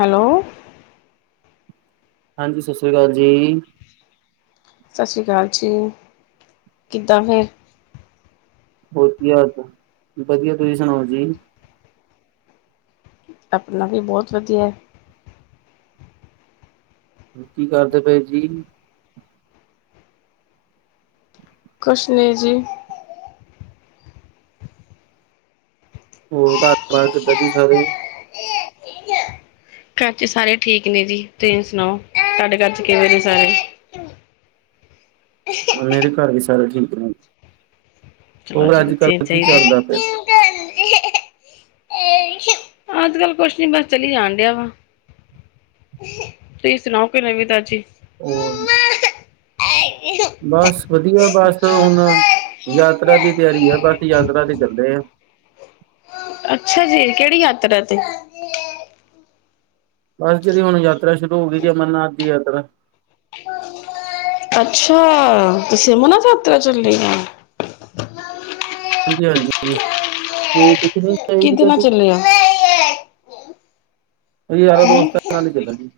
Hello. ਹਾਂਜੀ। ਸਤਿ ਸ਼੍ਰੀ ਅਕਾਲ ਜੀ। ਸਤਿ ਸ਼੍ਰੀ ਅਕਾਲ ਜੀ। ਕਿੱਦਾਂ ਫੇਰ? ਹੋਰ ਕਿ ਹਾਲ-ਚਾਲ, ਵਧੀਆ ਤੁਸੀਂ ਸੁਣਾਓ ਜੀ? ਆਪਣਾ ਵੀ ਬਹੁਤ ਵਧੀਐ। ਕੀ ਕਰਦੇ ਪਏ ਸੀ? ਕੁਛ ਨਈਂ ਜੀ। ਹੋਰ ਘਰ -ਬਾਰ ਕਿੱਦਾਂ ਜੀ, ਸਾਰੇ? ਘਰ ਚ ਸਾਰੇ ਠੀਕ ਨੇ ਜੀ। ਤੁਸੀਂ ਸੁਨਾਓ ਤਾਡੇ ਘਰ 'ਚ ਕਿਵੇਂ ਨੇ ਸਾਰੇ? ਮੇਰੇ ਘਰ ਵੀ, ਸਾਰੇ ਠੀਕ ਨੇ, ਚਲੋ ਹੋਰ ਜੀ ਅੱਜ- ਵਧੀਆ ਕੱਲ ਕੀ ਚਾਹੀਦਾ ਚੱਲਦਾ ਫੇਰ? [inaudible] ਅੱਜ ਕੱਲ ਕੁਛ ਨੀ, ਬਸ ਚਲੀ ਜਾਣ ਦਿਆ ਵਾ। ਤੁਸੀਂ ਸੁਣਾਓ ਕੋਈ ਨਵੀਂ ਤਾਜੀ। ਉਹ ਬਸ ਵਧੀਆ, ਬਸ ਹੁਣ ਯਾਤਰਾ ਦੀ ਤਿਆਰੀ ਹੈ ਬਸ ਅੱਛਾ ਯਾਤਰਾ ਤੇ ਚੱਲੇ ਆ। ਅੱਛਾ ਜੀ, ਕਿਹੜੀ ਯਾਤਰਾ ਤੇ। ਬਸ ਜਿਹੜੀ ਹੁਣ ਯਾਤਰਾ ਸ਼ੁਰੂ ਹੋ ਗਈ ਜੀ ਅਮਰਨਾਥ ਦੀ ਯਾਤਰਾ। ਅੱਛਾ, ਤੁਸੀਂ ਅਮਰਨਾਥ ਯਾਤਰਾ ਤੇ ਚੱਲੇ ਹੋ। ਹਾਂਜੀ- ਹਾਂਜੀ। ਕਿਦੇ ਨਾਲ ਚੱਲੇ ਆ ਅਸੀ ਯਾਰ ਹੂੰ ਦੋਸਤਾਂ ਨਾਲ ਹੀ ਚਲਾ ਜੀ।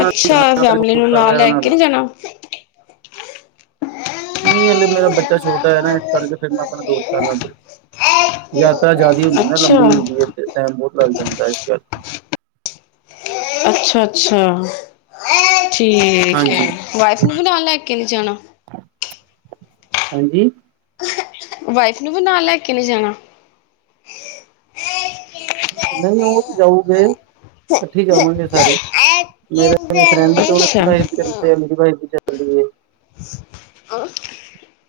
ਅੱਛਾ ਫੈਮਲੀ ਨੂੰ ਨਾਲ ਲੈ ਕੇ ਨੀ [unintelligible] ਜਾਣਾ ਨਹੀਂ ਹਲੇ ਮੇਰਾ ਬੱਚਾ ਛੋਟਾ ਹੈ ਨਾ ਇਸ ਕਰਕੇ ਫਿਰ ਮੈਂ ਆਪਣੇ ਦੋਸਤਾਂ ਨਾਲ ਚੱਲਾ। ਯਾਤਰਾ ਜ਼ਿਆਦਾ ਹੁੰਦੀ ਨਾ ਅੱਛਾ ਲੰਬੀ ਹੁੰਦੀ ਹੈ ਤੇ ਟਾਈਮ ਬਹੁਤ ਲੱਗ ਜਾਂਦਾ ਇਸ ਕਰਕੇ। ਅੱਛਾ, ਅੱਛਾ ਠੀਕ ਹੈ। ਠੀਕ ਹਾਂਜੀ ਹੈ ਵਾਈਫ ਨੂੰ ਨਾਲ ਲੈ ਕੇ ਨੀ ਜਾਣਾ। ਹਾਂਜੀ। ਵਾਈਫ ਨੂੰ ਵੀ ਨਾਲ ਲੈ ਕੇ ਨਹੀਂ ਜਾਣਾ। ਨਹੀਂ ਉਹ ਤੇ ਜਾਊਗੇ। ਇਕੱਠੀ ਜਾਵਾਂਗੇ ਸਾਰੇ, ਮੇਰੇ ਫਰੈਂਡ ਤੇ ਉਹਨਾ ਦੀ ਅੱਛਾ। ਵਾਈਫ ਤੇ ਮੇਰੀ ਵਾਈਫ ਵੀ ਚੱਲਦੀ ਹੈ।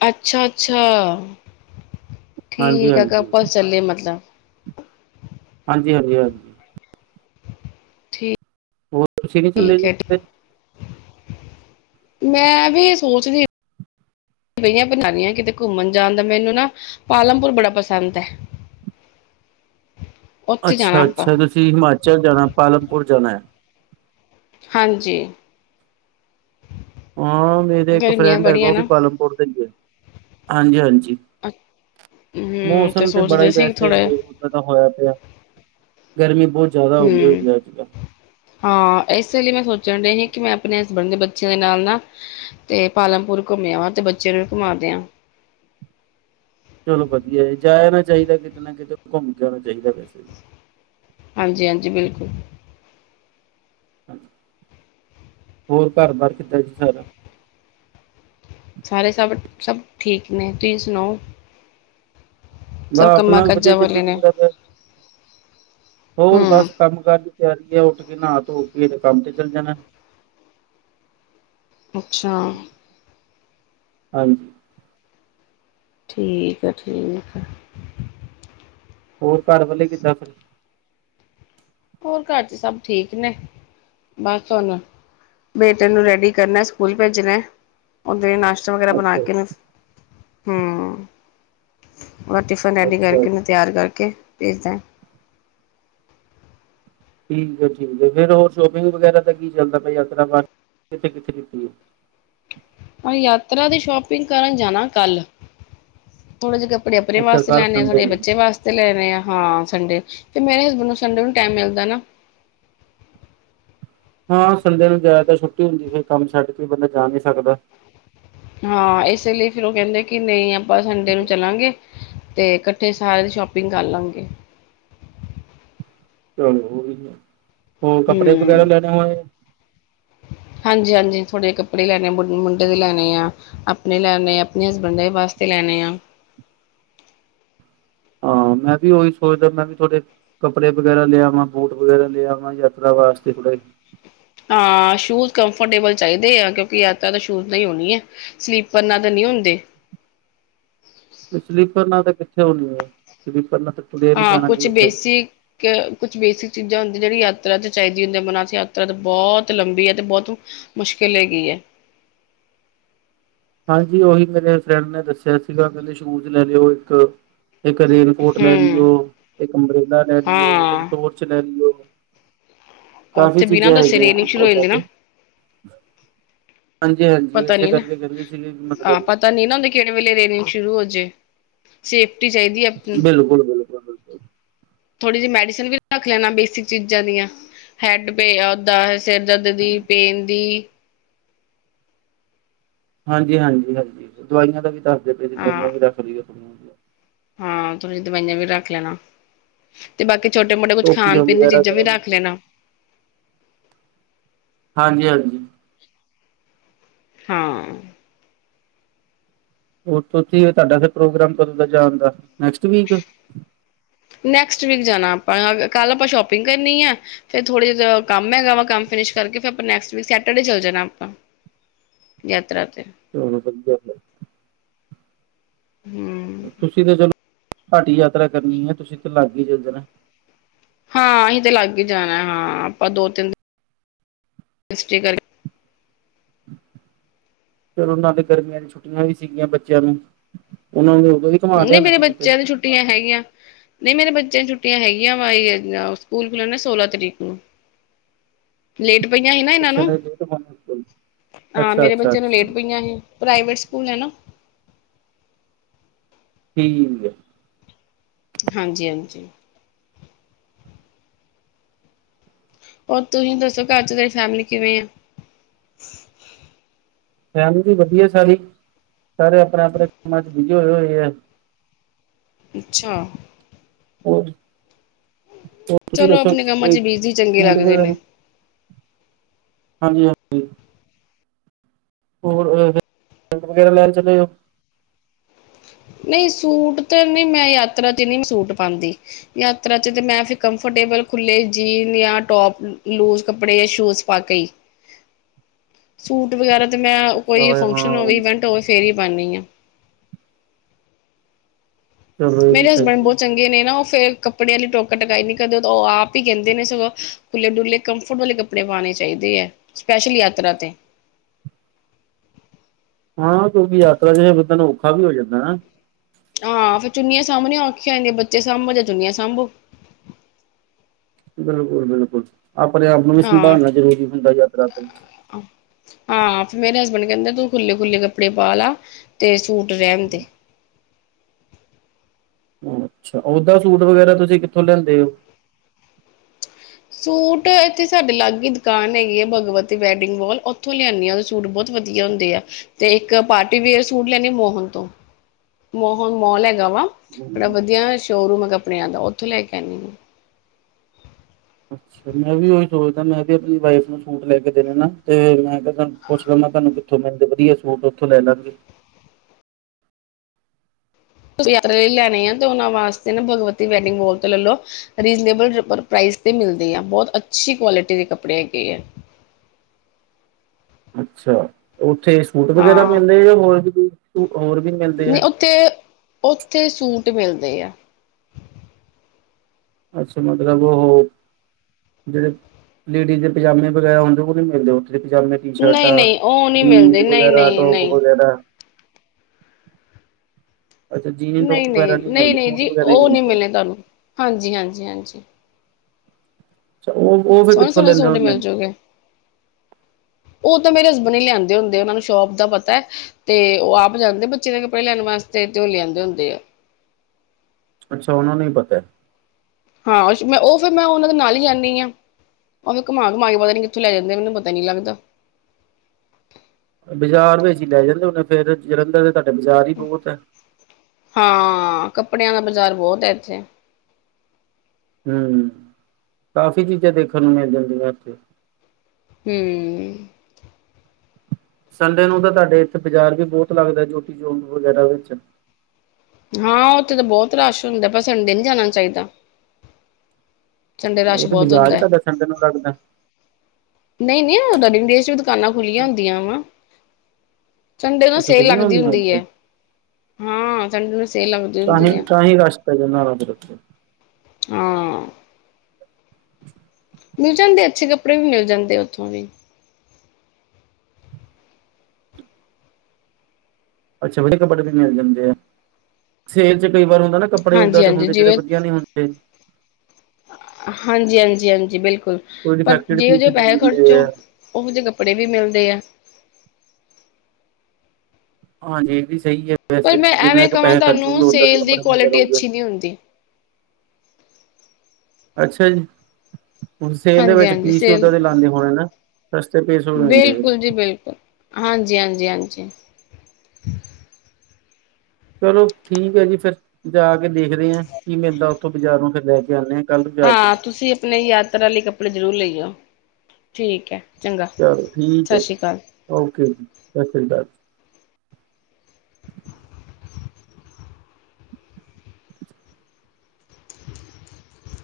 ਅੱਛਾ, ਅੱਛਾ। ਹਾਂਜੀ ਠੀਕ ਆ, ਹਾਂਜੀ ਕਪਲਸ ਚੱਲੇ ਮਤਲਬ। ਹਾਂਜੀ, ਹਾਂਜੀ, ਹਾਂਜੀ। ਹੋਰ। ਤੁਸੀਂ ਨੀ ਚੱਲੇ ਠੀਕ ਜੀ ਹੈ ਕਿਤੇ ਠੀਕ ਮੈਂ ਵੀ ਸੋਚਦੀ ਪਈਆਂ ਬਣਾਉਦੀ ਆ ਕਿਤੇ ਘੁੰਮਣ ਜਾਣ ਦਾ ਮੈਨੂੰ ਨਾ ਪਾਲਮਪੁਰ ਬੜਾ ਪਸੰਦ ਹੈ। ਉੱਥੇ ਜਾਣਾ ਅੱਛਾ, ਆਪਾਂ ਅੱਛਾ ਤੁਸੀਂ ਹਿਮਾਚਲ ਜਾਣਾ ਪਾਲਮਪੁਰ ਜਾਣਾ ਹੈ। ਹਾਂਜੀ। ਹਾਂ ਮੇਰੇ ਇੱਕ ਗਰਮੀਆਂ ਫਰੈਂਡ ਹੈਗਾ ਬੜੀਆਂ ਉਹ ਨਾ ਵੀ ਪਾਲਮਪੁਰ ਤੇ ਹੀ ਹੈ। ਹਾਂਜੀ- ਹਾਂਜੀ ਹੂੰ ਮੌਸਮ ਤੇ ਬੜਾ ਸੋਚਦੇ ਹੀ ਸੀ ਵੈਸੇ ਥੋੜਾ ਤਾਂ ਹੋਇਆ ਪਿਆ, ਗਰਮੀ ਬਹੁਤ ਜ਼ਿਆਦਾ ਆਉਦੀ ਹੂੰ ਹੋਈ ਹੈ ਅੱਜ ਕੱਲ੍ਹ। ਹਾਂ ਇਸੇ ਲਈ ਮੈਂ ਸੋਚਣ ਦੇਈ ਸੀ ਕਿ ਮੈਂ ਆਪਣੇ ਹਸਬੈਂਡ ਦੇ ਬੱਚਿਆਂ ਦੇ ਨਾਲ ਨਾ ਤੇ ਪਾਲਮਪੁਰ ਘੁੰਮਿਆ ਵਾ ਤੇ ਬੱਚੇ ਨੂੰ ਵੀ ਘੁਮਾ ਦਿਆਂ। ਚਲੋ ਵਧੀਆ ਜਾ ਆਉਣਾ ਚਾਹੀਦਾ ਕਿਤੇ ਨਾ ਕਿਤੇ ਘੁੰਮ ਕੇ ਆਉਣਾ ਚਾਹੀਦਾ ਵੈਸੇ ਵੀ। ਹਾਂਜੀ- ਹਾਂਜੀ, ਬਿਲਕੁਲ। ਹੋਰ ਘਰ ਬਾਹਰ ਕਿੱਦਾਂ ਜੀ ਸਾਰਾ। ਸਾਰੇ ਸਭ ਠੀਕ ਨੇ, ਤੁਸੀਂ ਸੁਣਾਓ? ਸਭ ਬਸ ਕੰਮਾਂ ਆਪਣਾ ਵੀ ਵਧੀਆ ਕਾਜਾਂ ਚੱਲੀ ਵਾਲੇ ਨੇ ਜਾਂਦਾ ਪਿਆ ਜੇ। ਹੋਰ ਹੂੰ ਬਸ ਕੰਮ ਕਾਰ ਤਿਆਰੀ ਆ ਉੱਠ ਕੇ ਨਹਾ ਧੋ ਕੇ ਤੇ ਕੰਮ ਤੇ ਚੱਲ ਜਾਣਾ। ਅੱਛਾ। ਹਾਂਜੀ। ਠੀਕ ਆ ਠੀਕ ਆ। ਹੋਰ ਘਰ ਵਾਲੇ ਕਿੱਦਾਂ ਫਿਰ? ਹੋਰ ਘਰ ਚ ਸਭ ਠੀਕ ਨੇ। ਬਸ ਤੁੁਣ ਬੇਟੇ ਨੂੰ ਰੈਡੀ ਕਰਨਾ ਸਕੂਲ ਭੇਜਣਾ ਓਦੇ ਨਾਸ਼ਤਾਂ ਵਗੈਰਾ ਬਣਾ ਅੱਛਾ ਕੇ ਹੂੰ। ਉਹ ਟਿਫਨ ਰੈਡੀ ਅੱਛਾ ਕਰਕੇ ਜੀ ਉਹਨੂੰ ਤਿਆਰ ਕਰਕੇ ਭੇਜਤਾ। ਠੀਕ ਹੈ ਠੀਕ ਫਿਰ ਹੋਰ ਸ਼ੋਪਿੰਗ ਵਗੈਰਾ ਦਾ ਕੀ ਚੱਲਦਾ, ਯਾਤਰਾ ਕਿੱਥੇ ਕਿੱਥੇ ਕੀਤੀ ਹੈ। ਉਹਨੇ ਯਾਤਰਾ ਦੀ ਸ਼ੋਪਿੰਗ ਕਰਨ ਜਾਣਾ ਕੱਲ ਥੋੜੇ ਜੇ ਕਪੜੇ ਆਪਣੇ ਅੱਛਾ ਵਾਸਤੇ ਕੱਲ ਲੈਣੇ ਆਂ ਸੰਡੇ ਥੋੜੇ ਨੂੰ ਬੱਚੇ ਵਾਸਤੇ। ਤੇ, ਲੈਣੇ ਆ, ਹਾਂ ਸੰਡੇ ਤੇ ਮੇਰੇ ਹਸਬੈਂਡ ਨੂੰ ਸੰਡੇ ਨੂੰ ਟਾਈਮ ਮਿਲਦੈ ਨਾ। ਹਾਂ ਸੰਡੇ ਨੂੰ ਜ਼ਿਆਦਾਤਰ ਛੁੱਟੀ ਹੁੰਦੀ ਹੈ, ਫਿਰ ਕੰਮ ਛੱਡ ਕੇ ਬੰਦਾ ਜਾ ਨਹੀ ਸਕਦਾ। ਹਾਂ ਇਸੇ ਲਈ ਫਿਰ ਉਹ ਕਹਿੰਦੇ ਕਿ, ਨਹੀਂ ਆਪਾਂ ਸੰਡੇ ਨੂੰ ਚੱਲਾਂਗੇ। ਤੇ ਇਕੱਠੇ ਸਾਰੇ, ਸ਼ੋਪਿੰਗ ਕਰ ਲਵਾਂਗੇ। ਚਲੋ ਹੋਰ ਵਧੀਆ, ਕੱਪੜੇ ਵਗੈਰਾ ਹੂੰ। ਲੈ ਲਵਾਂਗੇ। ਹਾਂਜੀ-ਹਾਂਜੀ ਥੋੜੇ ਜਿਹੇ ਕੱਪੜੇ ਲੈਣੇ ਆ, ਮੁੰਡੇ ਦੇ ਲੈਣੇ ਆ। ਆਪਣੇ ਲੈਣੇ ਆ, ਆਪਣੇ ਹਸਬੈਂਡ ਦੇ ਵਾਸਤੇ, ਲੈਣੇ ਆ। ਹਾਂ, ਮੈਂ ਵੀ ਉਹੀ ਸੋਚਦਾ, ਮੈਂ ਵੀ ਥੋੜੇ ਕੱਪੜੇ ਵਗੈਰਾ ਲਿਆਵਾਂ, ਬੂਟ ਵਗੈਰਾ ਲਿਆਵਾਂ, ਯਾਤਰਾ ਵਾਸਤੇ ਥੋੜ੍ਹਾ। ਹਾਂ ਸ਼ੂਜ ਕੰਫਰਟੇਬਲ ਚਾਹੀਦੇ ਆ, ਕਿਉਂਕਿ ਯਾਤਰਾ ਸ਼ੂਜ ਨਾਲ਼ ਹੀ ਹੋਣੀ ਹੈ। ਸਲੀਪਰ ਨਾਲ ਤਾਂ, ਨਹੀ ਹੁੰਦੇ। ਸਲੀਪਰ ਨਾਲ ਤਾਂ ਕਿੱਥੇ ਹੋਣੀ ਹੈ, ਸਲੀਪਰ ਨਾਲ, ਤੁਰਿਆ ਨੀ ਹਾਂ, ਜਾਣਾ ਜੀ ਕੁਛ ਉੱਥੇ ਬੇਸਿਕ, ਕਿ ਕੁਛ ਬੇਸਿਕ ਚੀਜ਼ਾਂ ਹੁੰਦੀਆਂ ਜਿਹੜੀ ਯਾਤਰਾ ਚ ਚਾਹੀਦੀ ਹੁੰਦੀ ਹੈ, ਅਮਰਨਾਥ ਯਾਤਰਾ ਤਾਂ ਬਹੁਤ ਲੰਬੀ ਹੈ, ਤੇ ਬਹੁਤ ਔਖੀ ਹੈ। ਮੁਸ਼ਕਿਲ ਹੈਗੀ ਹੈ, ਹਾਂਜੀ, ਓਹੀ ਮੇਰੇ ਫਰੈਂਡ ਨੇ ਦੱਸਿਆ ਸੀ ਗਾ ਕਹਿੰਦੇ ਸ਼ੂਜ ਲੈ ਲਿਓ ਇੱਕ। ਇੱਕ ਰੇਨ ਕੋਟ ਲੈ ਲਿਓ, ਹੂੰ ਇੱਕ ਅੰਬਰੇਲਾ ਲੈ ਲਿਓ, ਇੱਕ ਹਾਂ ਟੋਰਚ ਲੈ ਲਿਓ। ਕਾਫ਼ੀ ਉੱਥੇ ਬਿਨਾਂ ਚੀਜ਼ਾਂ ਹੈ ਦੱਸੇ ਗਿਆ। ਰੇਨਿੰਗ ਸ਼ੁਰੂ ਹੋ ਜਾਂਦੀ ਨਾ ਹਾਂਜੀ-ਹਾਂਜੀ, ਉਹ ਪਤਾ ਇਸੇ ਨੀ ਨਾ ਕਰਕੇ ਕਹਿੰਦੇ ਸੀ ਕਿ? ਹਾਂ ਮਤਲਬ, ਪਤਾ ਨੀ ਨਾ ਹੁੰਦਾ ਕਿਹੜੇ ਵੇਲੇ ਰੇਨਿੰਗ ਸ਼ੁਰੂ ਹੋ ਜੇ, ਸੇਫਟੀ ਚਾਹੀਦੀ ਹੈ ਅਪਣੀ। ਬਿਲਕੁਲ ਬਿਲਕੁਲ ਬਿਲਕੁਲ ਥੋੜੀ ਜਿਹੀ ਮੈਡੀਸਨ ਵੀ ਰੱਖ ਲੈਣਾ ਬੇਸਿਕ ਚੀਜ਼ਾਂ ਦੀਆਂ, ਹੈਡ ਪੇ ਓਦਾਂ। ਸਿਰ ਦਰਦ ਦੀ, ਪੇਨ ਦੀ। ਹਾਂਜੀ-ਹਾਂਜੀ ਹਾਂਜੀ, ਦਵਾਈਆਂ ਦਾ ਵੀ ਦੱਸਦੇ ਪਏ, ਦਵਾਈਆਂ ਹਾਂ ਵੀ ਰੱਖ ਲਈਓ। ਹਾਂ ਥੋੜੀ ਦਵਾਈਆਂ ਵੀ ਰੱਖ ਲੈਣਾ। ਤੇ ਬਾਕੀ ਛੋਟੇ-ਮੋਟੇ ਕੁੱਛ ਟੋਪੀਆਂ ਖਾਣ-ਪੀਣ ਦੀ ਵਗੈਰਾ ਚੀਜ਼ਾਂ ਵੀ ਗਰਮ ਰੱਖ ਲੈਣਾ। ਹਾਂਜੀ-ਹਾਂਜੀ, ਹਾਂ, ਔਰ ਸੱਭ ਠੀਕ ਹੈ, ਤੁਹਾਡਾ ਤਾ ਪ੍ਰੋਗਰਾਮ ਕਦੋਂ ਦਾ ਜਾਣਦਾ ਨੈਕਸਟ ਵੀਕ, ਨੈਕਸਟ ਵੀਕ ਜਾਣਾ ਆਪਾਂ, ਕੱਲ ਆਪਾਂ ਸ਼ੋਪਿੰਗ ਕਰਨੀ ਹੈ। ਫੇਰ ਥੋੜੇ ਜਿਹੇ ਕੰਮ ਹੈ ਗਾ ਵਾ, ਕੰਮ ਫਿਨਿਸ਼ ਕਰਕੇ ਫਿਰ ਆਪਾਂ ਨੈਕਸਟ ਸੈਟਰਡੇ ਚੱਲ ਜਾਣਾ ਆਪਾਂ- ਯਾਤਰਾ ਤੇ, ਹੁੰ, ਹੁੰ, ਤੁਸੀਂ ਤਾ ਚਲੋ, ਤੁਹਾਡੀ ਯਾਤਰਾ ਕਰਨੀ ਹੈ, ਤੁਸੀਂ ਤਾ ਲਾਗੇ ਹੀ ਦੇਣਾ। ਹਾਂ, ਅਸੀਂ ਤਾਂ ਲਾਗੇ ਹੀ ਜਾਣਾ, ਹਾਂ ਆਪਾਂ ਦੋ ਤਿੰਨ,, ਸਟੇ ਕਰਕੇ। ਚਲੋ ਨਾਲੇ, ਗਰਮੀਆਂ ਦੀ ਛੁੱਟੀਆਂ ਵੀ ਸੀ ਗੀਆਂ, ਬੱਚਿਆਂ ਦੀ ਉਹਨਾਂ ਨੂੰ ਉਦੋਂ ਹੀ। ਨਹੀਂ ਮੇਰੇ ਬੱਚਿਆਂ ਨੁੰ ਛੁੱਟੀਆਂ ਹੈਗੀਆਂ। ਨਹੀਂ ਮੇਰੇ ਬੱਚਿਆਂ ਦੀਆਂ ਛੁੱਟਿਆ ਹੈਗੀਆਂ ਵਾ, ਸਕੂਲ ਖੁੱਲਣਗੇ, ਸੋਲਾਂ ਤਰੀਕ ਨੂੰ। [inaudible] ਲੇਟ ਪਈਆਂ ਹੀ ਨਾ ਇਹਨਾਂ ਬੱਚਿਆਂ ਨੂੰ, ਨੇ ਹਾਂ, ਅੱਛਾ ਮੇਰੇ ਅੱਛਾ ਬੱਚਿਆਂ ਨੂੰ ਅੱਛਾ ਲੇਟ ਪਈਆਂ ਸੀ। ਪ੍ਰਾਈਵੇਟ ਸਕੂਲ ਹੈ ਨਾ, ਠੀਕ ਏ। ਹਾਂਜੀ-ਹਾਂਜੀ। ਹੋਰ ਤੁਹੀਂ ਦੱਸੋ, ਘਰ'ਚ ਥੁਹਾਡੀ ਫੈਮਿਲੀ ਕਿਵੇਂ ਆ? ਫੈਮਲੀ ਵੀ ਵਧੀਆ ਸਾਰੀ। ਸਾਰੇ ਆਪਣੇ-ਆਪਣੇ ਕੰਮਾਂ'ਚ ਬਿਜੀ ਹੋਏ ਹੋਏ ਆ। ਅੱਛਾ! ਹੋਰ, ਹੋਰ, ਤੁਸੀਂ ਚਲੋ ਦੱਸੋ? ਆਪਣੇ ਕੰਮਾਂ ਇਹ ਚ ਬਿਜ਼ੀ ਚੰਗੇ ਸੂਟ ਲੱਗਦੇ ਵਗੈਰਾ ਨੇ ਹਾਂਜੀ-ਹਾਂਜੀ। ਹੋਰ, ਸ਼ਰਟ ਵਗੈਰਾ ਲੈਣ ਚਲੇ ਓ? ਨਹੀਂ ਸੂਟ ਤੇ, ਨਹੀਂ, ਮੈਂ ਯਾਤਰਾ ਤੇ ਮੈਂ ਨਹੀਂ ਸੂਟ ਪਾਉਂਦੀ। ਯਾਤਰਾ'ਚ ਤੇ ਮੈਂ ਫਿਰ ਕੰਫਰਟੇਬਲ ਖੁੱਲੇ, ਜੀਨ ਯਾ ਟੌਪ, ਲੂਜ ਕੱਪੜੇ ਯਾ ਸ਼ੂਜ ਪਾਕੇ ਈ। [inaudible] ਸੂਟ ਵਗੈਰਾ ਤਾਂ ਮੈਂ, ਕੋਈ ਅੱਛਾ ਫੰਕਸ਼ਨ ਹਾਂ ਹੋਵੇ, ਇਵੈਂਟ ਹੋਵੇ ਫੇਰ ਹੀ ਪਾਂਨੀ ਆ। ਚਲੋ ਇਹ ਵੀ ਮੇਰੇ ਸਹੀ ਹਸਬੈਂਡ ਹੈ। ਬਹੁਤ ਚੰਗ ਗੇ, ਨੇ ਨਾ ਉਹ ਫੇਰ ਕੱਪੜੇ ਵਾਲੀ ਟੋਕਾ-ਟਕਾਈ ਨੀ ਕਰਦੇ, ਉਹ ਆਪ ਹੀ ਕਹਿੰਦੇ ਨੇ ਸਗੋਂ ਖੁੱਲੇ-ਡੁੱਲੇ ਕੰਫਰਟ ਵਾਲੇ ਕੱਪੜੇ ਕੱਪੜੇ ਪਾਣੇ ਚਾਹੀਦੇ ਆ, ਸਪੈਸ਼ਲੀ ਯਾਤਰਾ ਤੇ। ਹਾਂ, ਕਿਉਂਕਿ ਯਾਤਰਾ'ਚ ਬੰਦੇ ਨੂੰ ਔਖਾ ਵੀ ਹੋ ਜਾਂਦਾ। ਹਾਂ, ਫੇਰ ਚੁੰਨੀਆਂ ਸਾਂਬਣੀਆ ਔਖੀਆਂ ਹੋ ਜਾਂਦੀਆਂ, ਬੱਚੇ ਸਾਂਭੋ, ਜਾ ਚੁੰਨੀਆਂ ਸਾਂਭੋ। ਬਿਲਕੁਲ-ਬਿਲਕੁਲ, ਆਪਣੇ-ਆਪ ਨੂੰ ਵੀ ਹਾਂ। ਸੰਭਾਲਣਾ ਜ਼ਰੂਰੀ ਹੁੰਦਾ, ਯਾਤਰਾ ਤੇ। ਹਾਂ, ਫਿਰ ਮੇਰੇ ਹਸਬੈਂਡ ਕਹਿੰਦੇ ਤੂੰ ਖੁੱਲੇ-ਖੁੱਲੇ ਕੱਪੜੇ ਪਾਲਾ ਤੇ ਸੂਟ ਰਹਿਣ ਦੇ। ਅੱਛਾ। ਓਹਦਾਂ ਸੂਟ ਵਗੈਰਾ ਤੁਸੀਂ ਕਿੱਥੋਂ ਲੈਂਦੇ ਓ? ਸੂਟ, ਇੱਥੇ ਸਾਡੇ ਲਾਗੇ ਹੀ ਦੁਕਾਨ ਹੈਗੀ ਆ ਭਗਵਤੀ ਵੈਡਿੰਗ ਵੌਲ, ਉੱਥੋਂ ਲਿਆਂਨੀ ਆ ਸੂਟ ਬਹੁਤ ਵਧੀਆ ਹੁੰਦੇ ਆ, ਤੇ ਇੱਕ ਪਾਰਟੀ-ਵਿਅਰ ਸੂਟ ਲੈਂਨੀ ਮੋਹਨ ਤੋਂ। ਮੋਹਨ ਮੌਲ ਹੈਗਾ ਵਾ, ਬੜਾ ਹਮ, ਵਧੀਆ ਸ਼ੋਅਰੂਮ ਆ ਕਪੜਿਆਂ ਦਾ, ਉੱਥੋਂ ਲੈਕੇ ਆਂਨੀ ਆ। ਅੱਛਾ। ਮੈਂ ਵੀ ਉਹੀ ਸੋਚਦਾ, ਮੈਂ ਵੀ ਆਪਣੀ ਵਾਈਫ ਨੂੰ ਸੂਟ ਲੈਕੇ ਦੇਣੇ ਨਾ, ਤੇ ਮੈਂ ਕਿਹਾ ਤੁੂੰ ਪੁੱਛ ਲੈਨਾ ਤੁਹਾਨੂੰ ਕਿੱਥੋਂ ਮਿਲਦੇ ਵਧੀਆ ਸੂਟ, ਉੱਥੋਂ ਲੈਲਾਂਗੇ। ਯਾਤਰੇ ਲਈ ਲੈਣੇ ਆ, ਤੇ ਉਹਨਾਂ ਵਾਸਤੇ ਨਾ ਭਗਵਤੀ ਵੈਡਿੰਗ ਮੋਲ ਤੇ ਲੈਲੋ। ਰੀਜ਼ਨੇਬਲ ਪ੍ਰਾਈਸ ਤੇ ਮਿਲਦੇ ਆ, ਬਹੁਤ ਅੱਛੀ ਕੁਆਲਿਟੀ ਦੇ ਕੱਪੜੇ ਹੈਗੇ ਆ। ਅੱਛਾ। ਉੱਥੇ ਸੂਟ ਵਗੈਰਾ ਹਾਂ ਮਿਲਦੇ, ਯਾ ਹੋਰ ਵੀ ਹੋਰ ਵੀ ਮਿਲ ਨਹੀਂ, ਉੱਥੇ, ਉੱਥੇ ਸੂਟ ਮਿਲਦੇ ਆ। ਅੱਛਾ, ਮਤਲਬ ਉਹ ਜਿਹੜੇ ਲੇਡੀਜ਼ ਦੇ ਪਜਾਮੇ ਵਗੈਰਾ ਹੁੰਦੇ, ਉਹਨੀ ਮਿਲਦੇ ਉੱਥੇ ਪਜਾਮੇ ਨਹੀਂ ਟੀ-ਸ਼ਰਟਾ, ਨਹੀਂ ਉਹ ਨਹੀਂ ਮਿਲਦੇ ਜੀਨਸ ਨਹੀਂ ਵਗੈਰਾ, ਨਹੀਂ ਟੌਪ ਨਹੀਂ ਵਗੈਰਾ। ਅੱਛਾ ਜੀਨ ਟੋਪ ਵਗੈਰਾ ਨਹੀਂ-ਨਹੀਂ, ਨਹੀਂ ਮਿਲਦੇ ਨਹੀਂ-ਨਹੀਂ ਸੂਟ ਜੀ, ਵਗੈਰਾ ਹੀ ਉਹ ਨਹੀਂ ਮਿਲਦੇ ਮਿਲਣੇ ਤੁਹਾਨੂੰ ਹਾਂਜੀ, ਹਾਂਜੀ-ਹਾਂਜੀ। ਅੱਛਾ। ਉਹ ਫਿਰ, ਸੋਹਣੇ ਕਿੱਥੋਂ ਸੋਹਣੇ ਲੈਂਦੇ ਸੂਟ ਹੁੰਨੇ? ਮਿਲ ਜੂਗੇ ਉਹ ਤਾ ਮੇਰੇ ਹਸਬੈਂਡ ਹੀ ਲਿਆਂਦੇ ਹੁੰਦੇ ਆ, ਉਹਨਾਂ ਨੂੰ ਸ਼ੋਪ ਦਾ ਪਤਾ ਹੈ ਤੇ, ਉਹ ਆਪ ਜਾਂਦੇ ਬੱਚਿਆਂ ਦੇ ਕੱਪੜੇ ਲਿਆਣ ਵਾਸਤੇ, ਤੇ ਉਹ ਲਿਆਂਦੇ ਹੁੰਦੇ ਆ। ਅੱਛਾ, ਉਹਨਾ ਨੁੰ ਹੀ‌ ਪਤਾ ਏ? ਹਾਂ, ਮੈਂ ਉਹ ਫਿਰ ਮੈਂ, ਉਹਨਾਂ ਦੇ ਨਾਲ ਹੀ ਜਾਨੀ ਆ। ਉਹਵੀ ਘੁਮਾ-ਘੁਮਾਕੇ ਪਤਾ ਨੀ ਕਿੱਥੇ ਲੈ ਜਾਂਦੇ, ਮੈਨੂੰ ਪਤਾ ਨੀ ਲਗਦਾ। ਬਜ਼ਾਰ ਵਿਚ ਈ ਲੈ ਜਾਂਦੇ ਹੋਨੇ ਫਿਰ, ਜਲੰਧਰ ਤੇ ਤੁਹਾਡੇ ਬਜ਼ਾਰ ਹੀ ਬਹੁਤ ਐ। ਹਾਂ! ਕੱਪੜਿਆਂ ਦਾ ਬਜ਼ਾਰ ਬਹੁਤ ਹੈ ਇੱਥੇ। ਹੂੰ, ਕਾਫੀ ਚੀਜ਼ਾਂ ਦੇਖਣ ਨੂੰ ਮਿਲ ਜਾਂਦੀਆਂ ਉੱਥੇ। ਹੂੰ। ਸੰਡੇ ਨੂੰ ਤਾਂ ਤੁਹਾਡੇ ਇੱਥੇ ਬਾਜ਼ਾਰ ਵੀ ਬਹੁਤ ਲੱਗਦਾ, ਜੋਤੀ ਚੌਂਕ ਵਗੈਰਾ ਵਿੱਚ। ਹਾਂ, ਉੱਥੇ ਤਾਂ ਬਹੁਤ ਰਸ਼ ਹੁੰਦਾ, ਪਰ ਸੰਡੇ ਨਹੀਂ ਜਾਣਾ ਚਾਹੀਦਾ। ਸੰਡੇ ਰਸ਼ ਉਹ ਤੇ ਬਹੁਤ ਬਾਜ਼ਾਰ ਹੀ ਹੁੰਦਾ। ਤੁਹਾਡਾ ਸੰਡੇ ਨੂੰ ਲੱਗਦਾ ਨਹੀਂ-ਨਹੀਂ ਉਹ ਰੇਣੀਡੇਸ ਚ ਵੀ ਦੁਕਾਨਾਂ ਖੁੱਲ੍ਹੀਆਂ ਹੁੰਦੀਆਂ ਵਾ ਸੰਡੇ ਨੂੰ ਅੱਛਾ ਸੇਲ ਖੁੱਲੀਆਂ ਲੱਗਦੀ ਹੁੰਦੀਆਂ ਹੁੰਦੀ ਏ, ਉੱਥੇ ਹਾਂ ਸੰਡੇ ਨੂੰ- ਸੇਲ ਲੱਗਦੀ ਤਾਹੀਂ ਹੁੰਦੀ ਹੈ ਤਾਂ ਹੀ ਰਸ਼ ਪੈ ਜਾਂਦਾ ਹੋਣਾ ਉਧਰ ਹਾਂ। ਮਿਲ ਜਾਂਦੇ ਅੱਛੇ ਕੱਪੜੇ ਵੀ ਮਿਲ ਜਾਂਦੇ ਉੱਥੋਂ ਵੀ ਅੱਛਾ ਵਧੀਆ ਕੱਪੜੇ ਵੀ ਮਿਲ ਜਾਂਦੇ ਆ ਸੇਲ ਚ ਕਈ ਵਾਰ ਹੁੰਦਾ ਨਾ ਕੱਪੜੇ ਓਦਾਂ ਹਾਂਜੀ ਦੇ ਹੁੰਦੇ ਜਿਹੜੇ ਵਧੀਆ ਨਹੀਂ ਹੁੰਦੇ। ਹਾਂਜੀ-ਹਾਂਜੀ-ਹਾਂਜੀ ਬਿਲਕੁਲ ਕੋਈ ਪਰ ਡਿਫੈਕਟਡ ਜਿਹੋ ਪੀਸ ਜਿਹੇ ਦੇ ਪੈਸੇ ਖ਼ਰਚੋ ਦਿੰਦੇ ਆ ਉਹੋ ਜਿਹੇ ਕੱਪੜੇ ਵੀ ਮਿਲਦੇ ਆ। ਹਾਂਜੀ ਇਹ ਵੀ ਸਹੀ ਹੈ ਪਰ ਵੈਸੇ ਮੈਂ ਜਿੱਨੇ ਐਵੇਂ ਕ ਪੈਹੇ ਖਰਚੋਗੇ ਓਦਾਂ ਦੇ ਕੱਪੜੇ ਮਿਲਦੇ ਰਹੂਗੇ। ਨੀ ਹੁੰਦੀ। ਅੱਛਾ ਜੀ। ਸੇਲ ਦੇ ਹਾਂਜੀ ਵਿੱਚ ਹਾਂਜੀ ਪੀਸ ਹੀ ਸੇਲ ਓਦਾਂ ਦੇ ਲਾ ਦੇਂਦੇ ਹੈਣੇ ਨਾ, ਸਸਤੇ ਪੇਸ਼ ਹੋ ਜਾਂਦੇ। ਬਿਲਕੁੱਲ। ਹਾਂਜੀ-ਹਾਂਜੀ-ਹਾਂਜੀ। ਚਲੋ ਠੀਕ ਹੈ ਜੀ ਫੇਰ ਜਾ ਕੇ ਦੇਖਦੇ ਆ ਕੀ ਮਿਲਦਾ ਉੱਥੋਂ ਬਾਜ਼ਾਰੋ, ਫਿਰ ਲੈ ਕੇ ਆਣੇ ਹਾਂ। ਕੱਲ ਨੂੰ ਜਾ ਕੇ ਹਾਂ ਤੁਸੀਂ ਅਪਣੇ ਯਾਤਰਾ ਲਈ ਕੱਪੜੇ ਜ਼ਰੂਰ ਲਇਓ ਠੀਕ ਹੈ। ਚੰਗਾ ਚਲੋ ਠੀਕ ਹੈ ਸਤਿ ਜੀ। ਸ਼੍ਰੀ ਅਕਾਲ ਓਕੇ ਜੀ, ਸਤਿ ਸ਼੍ਰੀ ਅਕਾਲ।